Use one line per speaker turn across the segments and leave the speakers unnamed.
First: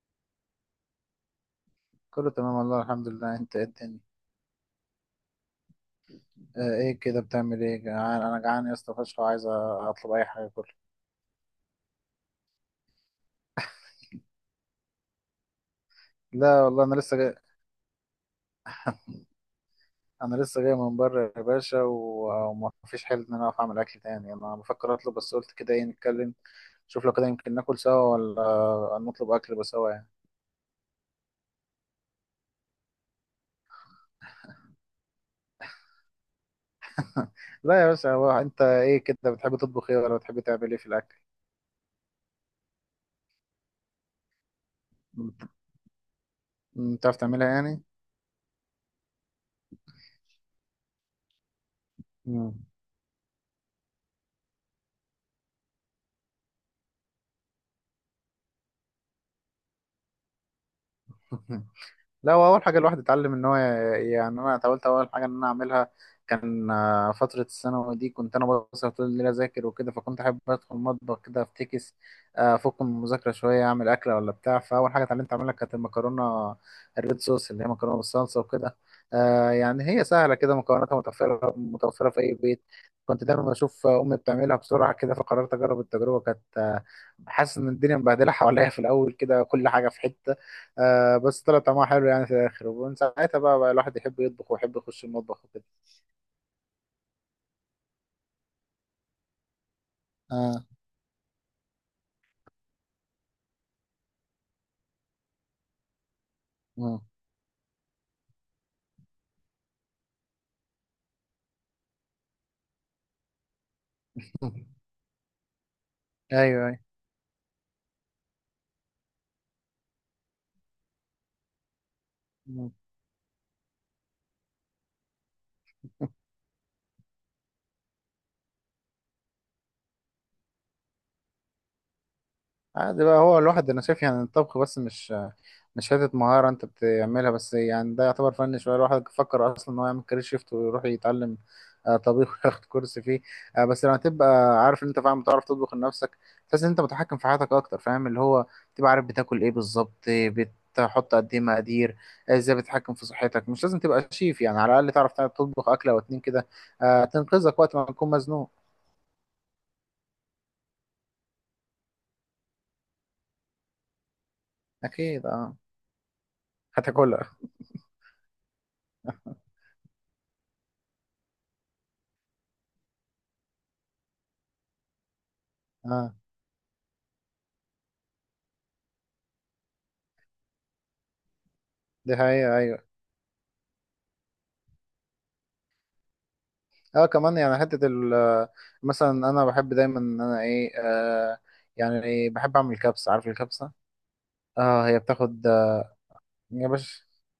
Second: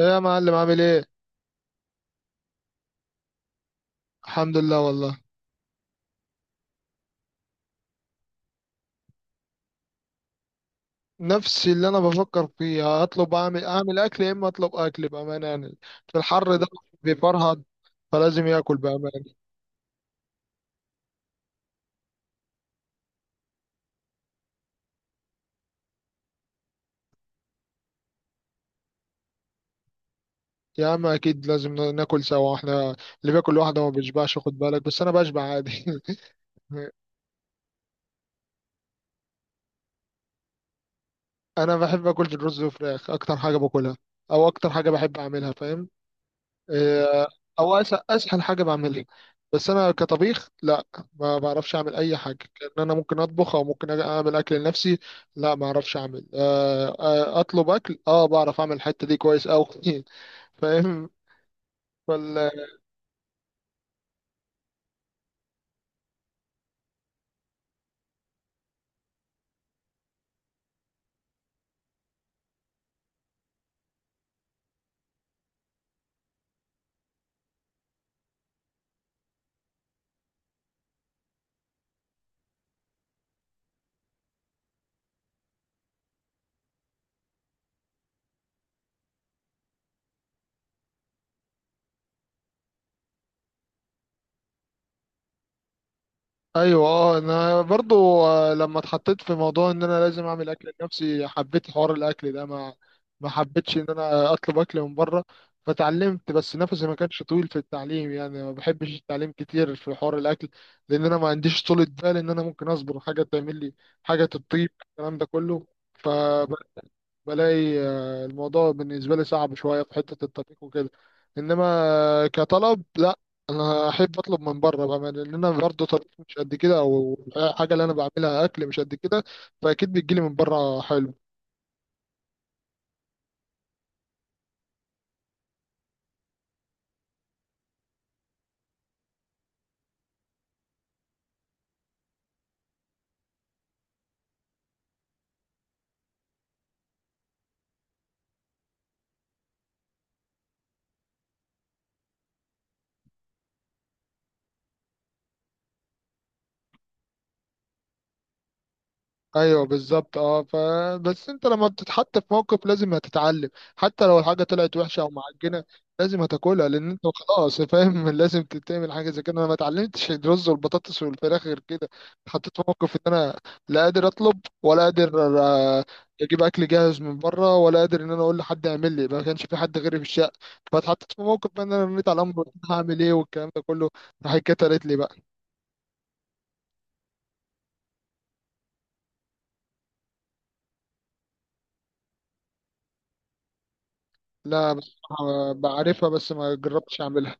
ايه يا معلم عامل ايه؟
كله تمام والله الحمد لله. انت ايه الدنيا؟
الحمد لله والله.
اه، ايه كده بتعمل ايه؟ جعان، انا جعان يا اسطى فشخ وعايز اطلب اي حاجه كله.
نفس اللي انا بفكر فيه، اطلب اعمل اكل، يا اما اطلب اكل بامانه يعني. في الحر
لا
ده؟
والله انا لسه جاي.
بيفرهد، فلازم ياكل بامانه.
انا لسه جاي من بره يا باشا وما فيش حل ان انا اقف اعمل اكل تاني، انا بفكر اطلب، بس قلت كده ايه نتكلم. شوف لو كده يمكن ناكل سوا ولا نطلب اكل بس سوا يعني.
يا عم اكيد لازم ناكل سوا احنا. اللي بياكل لوحده ما بيشبعش، خد بالك، بس انا بشبع عادي.
لا يا باشا، هو انت ايه كده بتحب تطبخ ايه ولا بتحب تعمل ايه في الاكل؟
انا بحب اكل الرز والفراخ، اكتر حاجه باكلها او اكتر حاجه بحب
بت-
اعملها، فاهم؟
بتعرف
آه.
تعملها يعني؟
او اسهل حاجه بعملها. بس انا كطبيخ لا، ما بعرفش اعمل اي حاجه،
مم.
كان انا ممكن اطبخ او ممكن اعمل اكل لنفسي. لا ما اعرفش اعمل. اطلب اكل، اه بعرف اعمل الحته دي كويس قوي. فاهم.
لا، هو اول حاجه الواحد اتعلم ان هو يعني انا حاولت اول حاجه ان انا اعملها كان فتره الثانوي دي، كنت انا بسهر طول الليل اذاكر وكده، فكنت احب ادخل المطبخ كده افتكس افك من المذاكره شويه، اعمل اكله ولا بتاع. فاول حاجه اتعلمت اعملها كانت المكرونه الريد صوص اللي هي مكرونه بالصلصه وكده. يعني هي سهله كده، مكوناتها متوفره متوفره في اي بيت. كنت دايما بشوف امي بتعملها بسرعه كده، فقررت اجرب التجربه. كانت حاسس ان الدنيا مبهدله حواليا في الاول كده، كل حاجه في حته. آه، بس طلع طعمها حلو يعني في الاخر، ومن ساعتها بقى الواحد يحب يطبخ ويحب يخش المطبخ وكده.
ايوه اه، انا برضو. لما اتحطيت في موضوع ان انا لازم اعمل
اه.
اكل لنفسي، حبيت حوار الاكل ده. ما حبيتش ان انا اطلب اكل من بره، فتعلمت، بس نفسي ما
اه.
كانش طويل في التعليم يعني، ما بحبش التعليم كتير في حوار الاكل، لان انا ما عنديش طولة بال ان انا ممكن اصبر حاجه تعمل لي حاجه تطيب، الكلام ده كله. ف
ايوه،
بلاقي الموضوع بالنسبة لي صعب شوية في حتة الطبيخ وكده، إنما،
ايوه.
كطلب لا، أنا أحب أطلب من بره بقى، لأن أنا برضه طبيخ مش قد كده، أو الحاجة اللي أنا بعملها أكل مش قد كده، فأكيد بتجيلي من بره حلو.
عادي بقى. هو الواحد انا شايف يعني الطبخ بس مش حته مهاره انت بتعملها بس، يعني ده يعتبر فن شويه. الواحد فكر اصلا ان هو يعمل كارير شيفت ويروح يتعلم طبيخ وياخد كورس فيه. بس لما تبقى عارف ان انت فعلا بتعرف تطبخ لنفسك، تحس ان انت متحكم في حياتك اكتر، فاهم؟ اللي هو تبقى عارف بتاكل ايه بالظبط، بتحط قد ايه مقادير، ازاي بتتحكم في صحتك. مش لازم تبقى شيف يعني، على الاقل تعرف تطبخ اكله او اتنين كده تنقذك وقت ما تكون مزنوق.
ايوه بالظبط اه، فبس انت لما بتتحط في موقف لازم هتتعلم، حتى لو الحاجه طلعت وحشه او
اكيد. اه.
معجنه، لازم هتاكلها لان انت
هتاكلها.
خلاص، فاهم؟ لازم تتعمل حاجه زي كده. انا ما اتعلمتش الرز والبطاطس والفراخ غير كده. اتحطيت في موقف ان انا لا قادر اطلب ولا قادر
اه.
اجيب اكل جاهز من بره، ولا قادر ان انا اقول لحد يعمل لي، ما كانش في حد غيري في الشقه، فاتحطيت في موقف بقى ان انا رميت
دي
على امر.
حقيقة، ايوه.
هعمل ايه؟ والكلام ده كله. راح اتكترت لي بقى.
اه كمان يعني حتة ال آه، مثلا انا بحب دايما ان انا ايه يعني بحب اعمل كبسة. عارف الكبسة؟
لا
اه، هي بتاخد
بصراحه بعرفها بس ما
يا
جربتش
باشا،
اعملها.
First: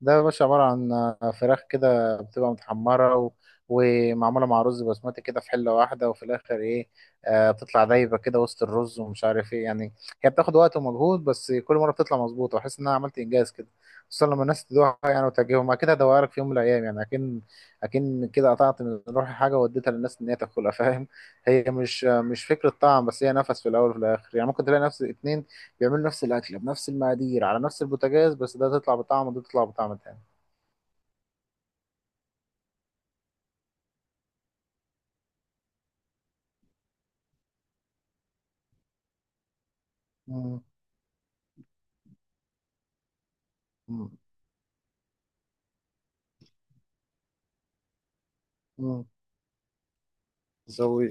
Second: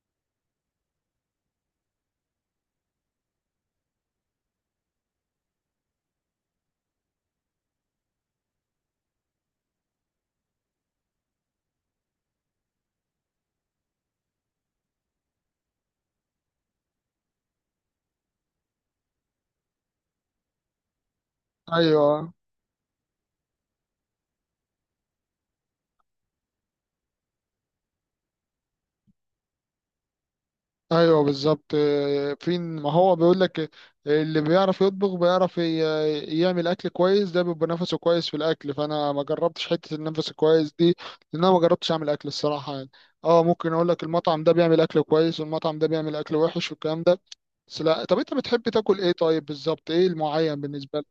ده يا باشا عبارة عن فراخ كده بتبقى متحمرة ومعمولة مع رز بسمتي كده في حلة واحدة، وفي الآخر إيه، آه بتطلع دايبة كده وسط الرز ومش عارف إيه يعني. هي بتاخد وقت ومجهود، بس كل مرة بتطلع مظبوطة وأحس إن أنا عملت إنجاز كده، خصوصا لما الناس تدوقها يعني وتعجبهم. أكيد هدوقها لك في يوم من الأيام يعني. أكن كده قطعت من روحي حاجة واديتها للناس إن هي تاكلها، فاهم؟ هي مش
ايوه
مش فكرة طعم بس، هي نفس في الأول وفي الآخر. يعني ممكن تلاقي نفس اتنين بيعملوا نفس الأكلة بنفس المقادير على نفس البوتاجاز، بس ده تطلع بطعم وده تطلع بطعم تاني.
ايوه بالظبط، فين ما هو بيقول لك، اللي بيعرف يطبخ بيعرف يعمل اكل كويس، ده بيبقى نفسه كويس في الاكل، فانا ما جربتش حته النفس
مم.
الكويس دي، لان انا ما جربتش اعمل اكل الصراحه يعني. اه، ممكن اقول لك
مم.
المطعم ده بيعمل اكل كويس والمطعم ده بيعمل اكل وحش والكلام ده، بس لا. طب انت بتحب تاكل
مم.
ايه؟ طيب بالظبط ايه المعين بالنسبه لك؟
زوي.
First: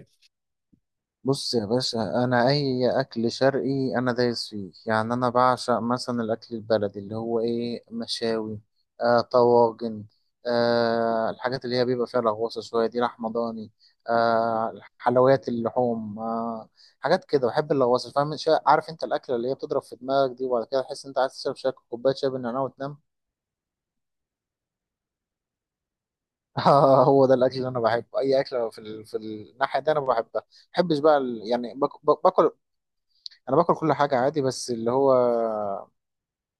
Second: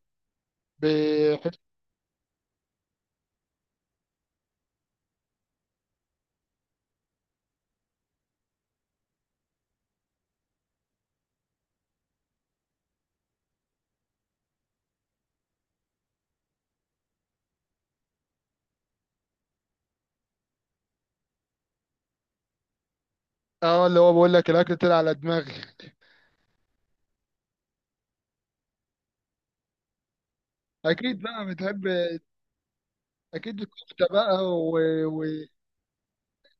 بحب.
بص يا باشا، أنا أي أكل شرقي أنا دايس فيه، يعني أنا بعشق مثلا الأكل البلدي اللي هو إيه، مشاوي، آه طواجن، آه الحاجات اللي هي بيبقى فيها لغوصة شوية دي، لحمة ضاني، آه حلويات اللحوم، آه حاجات كده بحب اللغوصة، فاهم؟ عارف أنت الأكلة اللي هي بتضرب في دماغك دي، وبعد كده تحس أنت عايز تشرب شاي، كوباية شاي بالنعناع وتنام.
اه اللي هو بقول لك الاكل طلع على دماغي.
هو ده الاكل اللي انا بحبه. اي اكل في في الناحيه دي انا بحبها. ما بحبش بقى
اكيد بقى
يعني
بتحب،
باكل. انا
اكيد
باكل كل
الكفته
حاجه
بقى.
عادي، بس اللي هو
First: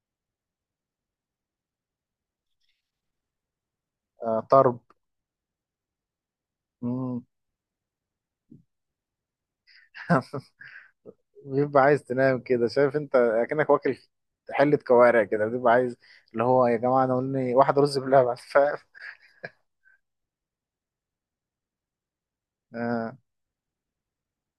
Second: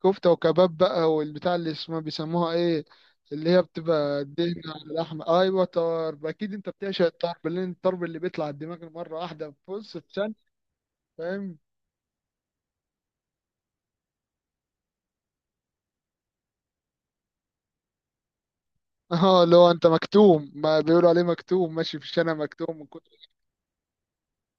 كفتة وكباب بقى، والبتاع اللي اسمها بيسموها ايه، اللي هي بتبقى
آه
دهنة
طرب.
على اللحمة، ايوه طرب. اكيد انت بتعشق
مم.
الطرب، لان الطرب اللي بيطلع الدماغ مرة واحدة، بص في ثانية، فاهم؟
بيبقى عايز تنام كده، شايف انت اكنك واكل حله كوارع كده، بيبقى عايز اللي هو يا جماعه انا قولني واحد رز بلبن. فاهم؟
اه اللي هو انت مكتوم، ما بيقولوا عليه مكتوم ماشي في الشارع مكتوم.
آه.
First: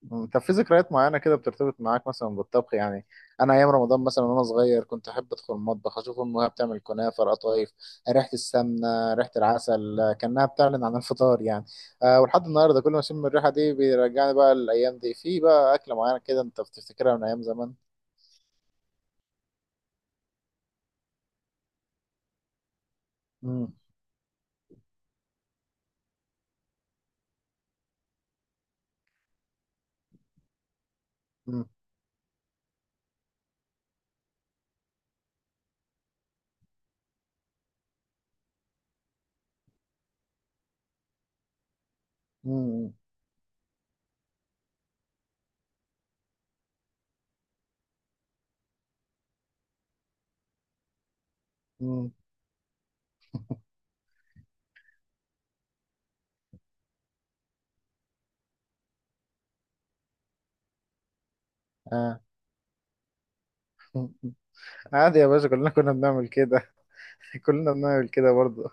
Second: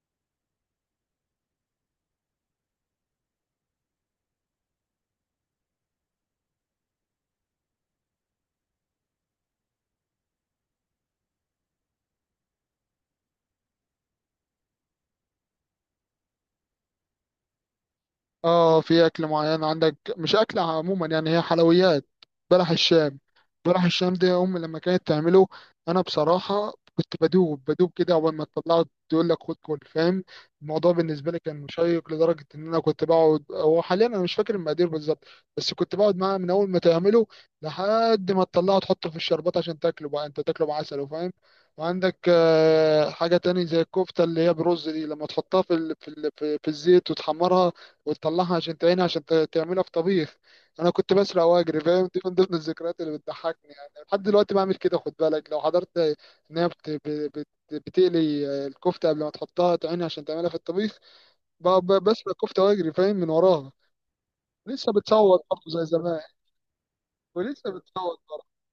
مم. طب في ذكريات معينة كده بترتبط معاك مثلا بالطبخ يعني؟ أنا أيام رمضان مثلا وأنا صغير كنت أحب أدخل المطبخ أشوف أمها بتعمل كنافة، القطايف، ريحة السمنة، ريحة العسل، كأنها بتعلن عن الفطار يعني. أه ولحد النهاردة كل ما أشم الريحة دي بيرجعني بقى للأيام دي. في بقى أكلة معينة كده أنت بتفتكرها من أيام زمان؟
اه، في اكل معين عندك مش اكل عموما يعني، هي حلويات. بلح الشام.
مم.
بلح الشام دي، امي لما كانت تعمله، انا بصراحه كنت بدوب بدوب كده. اول ما تطلعه تقول لك خد، كل، فاهم. الموضوع بالنسبه لي كان
مم.
مشيق لدرجه ان انا كنت بقعد، هو حاليا انا مش فاكر المقادير بالظبط، بس كنت بقعد معاه من اول ما تعمله لحد ما تطلعه، تحطه في الشربات عشان تاكله بقى، انت تاكله بعسل وفاهم وعندك
مم.
حاجه تاني زي الكفته اللي هي برز دي، لما تحطها في ال- في ال- في في الزيت وتحمرها وتطلعها عشان تعينها، عشان تعملها في طبيخ. انا كنت بسرق واجري، فاهم؟
مم.
دي من ضمن الذكريات اللي بتضحكني يعني، لحد دلوقتي بعمل كده. خد بالك لو حضرت ان هي بتقلي الكفته قبل ما تحطها تعينها عشان تعملها في الطبيخ،
آه.
بسرق كفته واجري، فاهم؟ من وراها. لسه
عادي يا
بتصوت
باشا،
برضه
كلنا
زي
كنا
زمان.
بنعمل كده.
ولسه
كلنا بنعمل
بتصوت
كده
برضه.
برضه.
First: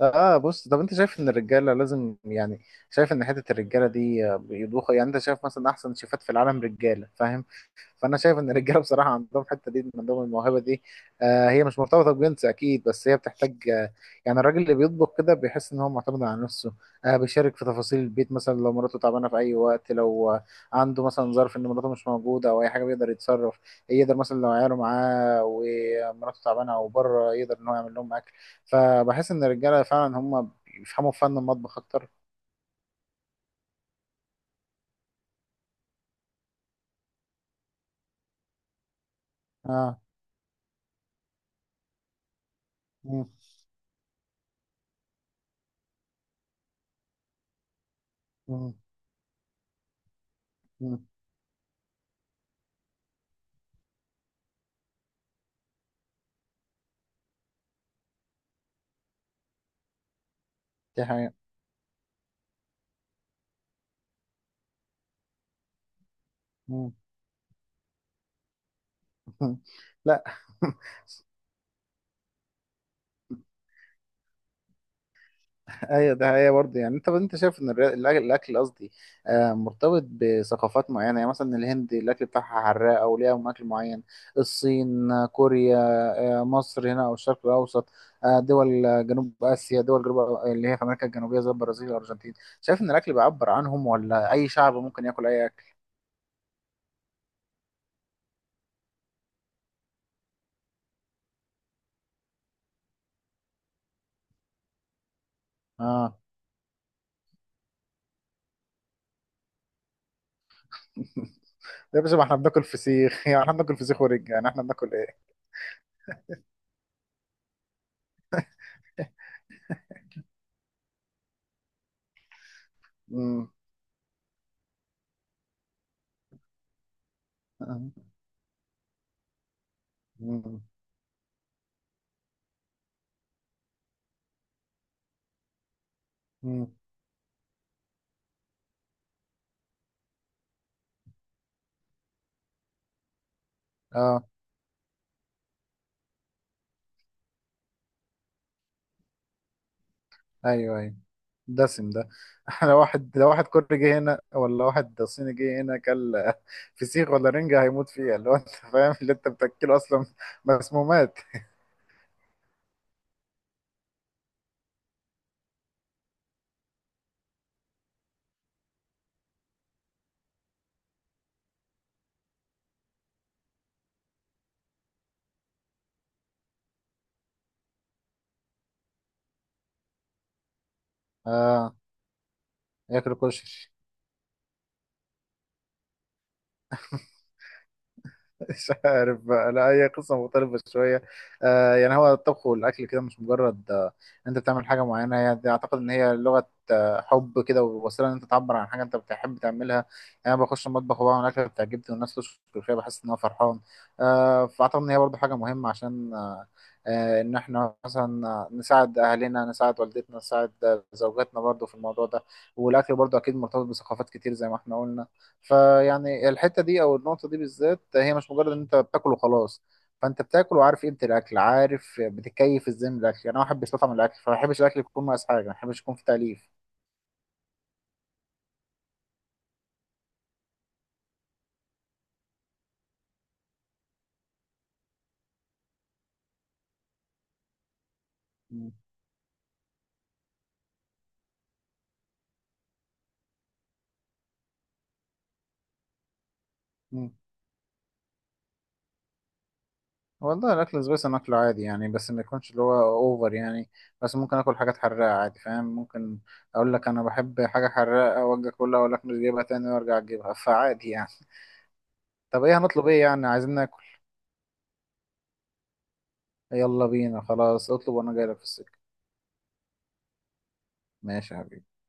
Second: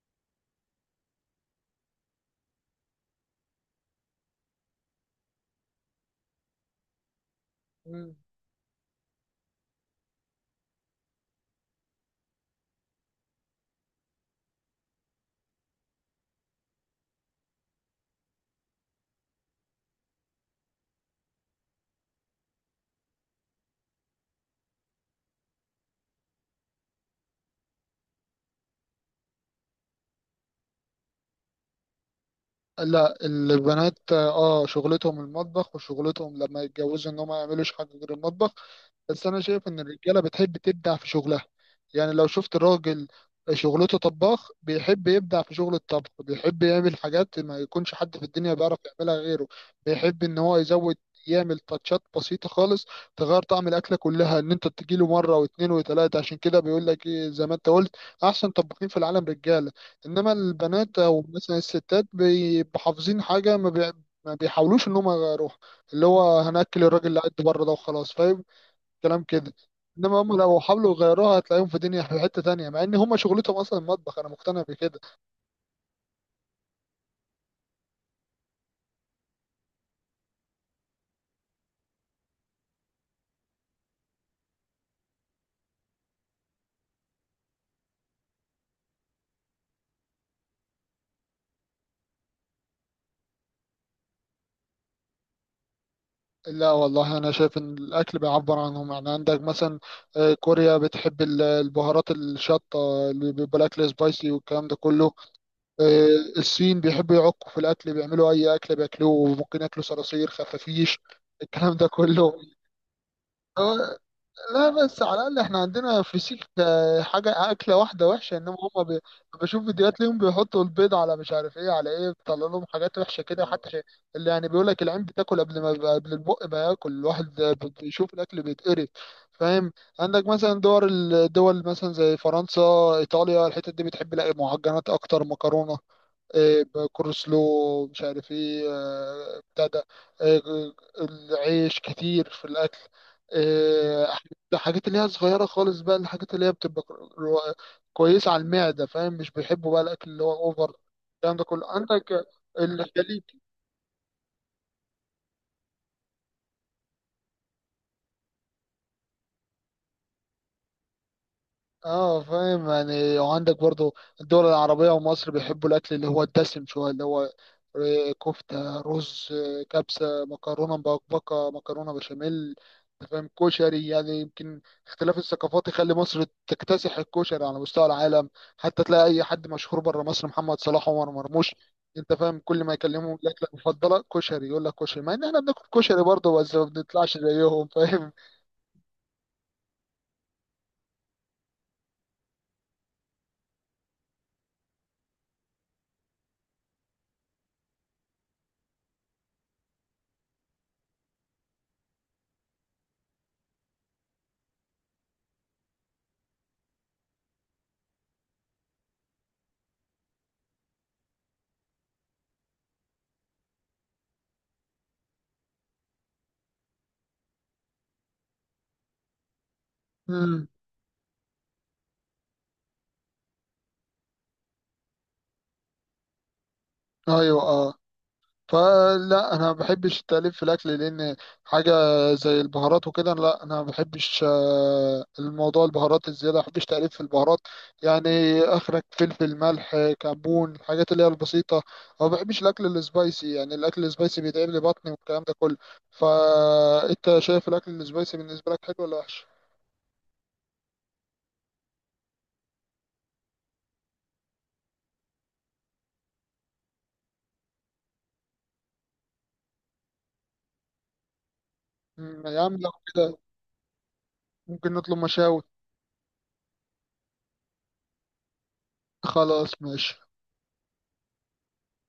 اه، بص طب انت شايف ان الرجاله لازم يعني، شايف ان حته الرجاله دي بيضوخوا يعني؟ انت شايف مثلا احسن شيفات في العالم رجاله، فاهم؟
مم.
فانا شايف ان الرجاله بصراحه عندهم الحته دي، عندهم الموهبه دي. آه هي مش مرتبطه بجنس اكيد، بس هي بتحتاج آه، يعني الراجل اللي بيطبخ كده بيحس ان هو معتمد على نفسه، آه بيشارك في تفاصيل البيت. مثلا لو مراته تعبانه في اي وقت، لو آه عنده مثلا ظرف ان مراته مش موجوده او اي حاجه، بيقدر يتصرف. يقدر مثلا لو عياله معاه ومراته تعبانه او بره، يقدر ان هو يعمل لهم اكل. فبحس ان الرجاله فعلا هم بيفهموا في فن المطبخ اكتر.
لا، البنات اه شغلتهم المطبخ، وشغلتهم لما يتجوزوا ان هم ما يعملوش حاجه غير المطبخ، بس انا شايف ان
اه.
الرجاله بتحب تبدع في شغلها. يعني لو شفت راجل
مم.
شغلته طباخ، بيحب يبدع في شغل الطبخ، بيحب يعمل حاجات ما يكونش حد في الدنيا
مم.
بيعرف يعملها غيره، بيحب ان هو يزود،
مم.
يعمل تاتشات بسيطة خالص تغير طعم الأكلة كلها، إن أنت تجيله مرة واتنين وتلاتة. عشان كده بيقول لك إيه زي ما أنت قلت، أحسن طباخين في العالم رجالة، إنما البنات
دي
أو
حقيقة.
مثلا الستات بيبقوا حافظين حاجة، ما بيحاولوش إن هم يغيروها، اللي هو هنأكل
مم.
الراجل اللي قاعد بره ده وخلاص. كلام كده. انما
لا.
هم لو حاولوا يغيروها، هتلاقيهم في دنيا في حته تانية، مع ان هم شغلتهم اصلا المطبخ. انا مقتنع بكده.
ايوه، ده هي برضه. يعني انت انت شايف ان الاكل، قصدي مرتبط بثقافات معينه؟ يعني مثلا الهند الاكل بتاعها حراق او ليها اكل معين، الصين، كوريا، مصر هنا او الشرق الاوسط، دول جنوب اسيا، دول جنوب اللي هي في امريكا الجنوبيه زي البرازيل والارجنتين. شايف ان الاكل بيعبر عنهم، ولا اي شعب ممكن ياكل اي اكل؟
لا والله، انا شايف ان الاكل بيعبر عنهم يعني. عندك مثلا، كوريا بتحب البهارات الشطه، اللي بيبقى الاكل سبايسي والكلام ده كله. آه،
اه.
الصين بيحبوا يعكوا في الاكل، بيعملوا اي اكل بياكلوه، وممكن ياكلوا صراصير، خفافيش، الكلام ده
يا باشا، ما
كله.
احنا بناكل فسيخ. يعني احنا
آه،
بناكل فسيخ ورج، يعني احنا
لا
بناكل
بس على
ايه.
الأقل احنا عندنا في سيك حاجة أكلة واحدة وحشة، إنما هما بشوف فيديوهات ليهم بيحطوا البيض على مش عارف إيه على إيه، بيطلع لهم حاجات وحشة كده
امم
حتى شيء، اللي يعني بيقول لك العين بتاكل قبل ما قبل، البق ما ياكل الواحد بيشوف الأكل بيتقرف، فاهم؟ عندك مثلا
امم
الدول مثلا زي فرنسا، إيطاليا، الحتت دي بتحب لا معجنات أكتر، مكرونة، إيه،
امم.
كورسلو مش عارف ايه بتاع ده. آه، العيش كتير في الاكل. آه،
اه.
الحاجات اللي هي صغيره خالص بقى، الحاجات اللي هي بتبقى، رو- كويسه على المعده، فاهم؟ مش بيحبوا بقى الاكل اللي هو اوفر،
ايوه، ايوه.
الكلام ده كله.
دسم ده.
عندك
لو واحد،
الخليج،
لو واحد كوري جه هنا ولا واحد صيني جه هنا كل فسيخ ولا رنجة هيموت فيها، اللي هو انت فاهم اللي انت بتاكله اصلا مسمومات.
اه فاهم يعني. وعندك برضو الدول العربية ومصر بيحبوا الأكل اللي هو الدسم شوية، اللي هو كفتة، رز، كبسة، مكرونة مبكبكة، مكرونة بشاميل، أنت فاهم كشري يعني. يمكن اختلاف الثقافات يخلي مصر تكتسح الكشري على مستوى العالم، حتى تلاقي أي حد مشهور بره مصر، محمد صلاح، عمر مرموش،
اه
أنت فاهم، كل ما يكلمه
ياكل
الأكلة
كشري.
المفضلة كشري، يقول لك كشري، مع إن إحنا بناكل كشري برضه، بس ما بنطلعش زيهم، فاهم؟
مش عارف بقى، لا هي قصة مختلفة شوية. آه يعني هو الطبخ والأكل كده مش مجرد آه أنت بتعمل حاجة معينة. هي دي أعتقد إن هي لغة آه حب كده، ووسيلة إن أنت تعبر عن حاجة أنت بتحب تعملها. يعني أنا بخش المطبخ وبعمل أكلة بتعجبني والناس تشكر فيها، بحس إن أنا فرحان. آه فأعتقد إن هي برضه حاجة مهمة عشان آه، آه إن إحنا مثلا نساعد أهلنا، نساعد والدتنا، نساعد زوجاتنا برضه في الموضوع ده. والأكل برضه أكيد مرتبط بثقافات كتير زي ما إحنا قلنا. فيعني الحته دي او النقطه دي بالذات هي مش مجرد ان انت بتاكل وخلاص. فانت
مم.
بتاكل وعارف قيمه الاكل، عارف بتكيف ازاي من الاكل. يعني انا واحد بيستطعم الاكل، فما بحبش الاكل يكون مقاس حاجه، ما بحبش يكون في تاليف.
أيوه أه. فلا انا ما بحبش التأليف في الاكل، لان حاجه زي البهارات وكده، لا انا ما بحبش الموضوع، البهارات الزياده ما بحبش تأليف في البهارات، يعني
مم.
اخرك فلفل، ملح، كمون، الحاجات اللي هي البسيطه، أو ما بحبش الاكل السبايسي، يعني الاكل السبايسي بيتعب لي بطني والكلام ده كله.
مم.
فانت شايف الاكل السبايسي بالنسبه لك حلو ولا وحش؟
والله الاكل السبايسي اكله عادي يعني، بس ما يكونش اللي هو اوفر يعني. بس ممكن اكل حاجات حراقه عادي، فاهم. ممكن اقول لك انا بحب حاجه حراقه واجي اكلها، اقول لك مش جايبها تاني وارجع اجيبها. فعادي يعني.
يا
طب
عم
ايه
لو
هنطلب؟ ايه
كده،
يعني عايزين ناكل؟
ممكن نطلب مشاوي.
يلا بينا، خلاص اطلب وانا جاي لك في السكه.
خلاص ماشي.
ماشي يا حبيبي.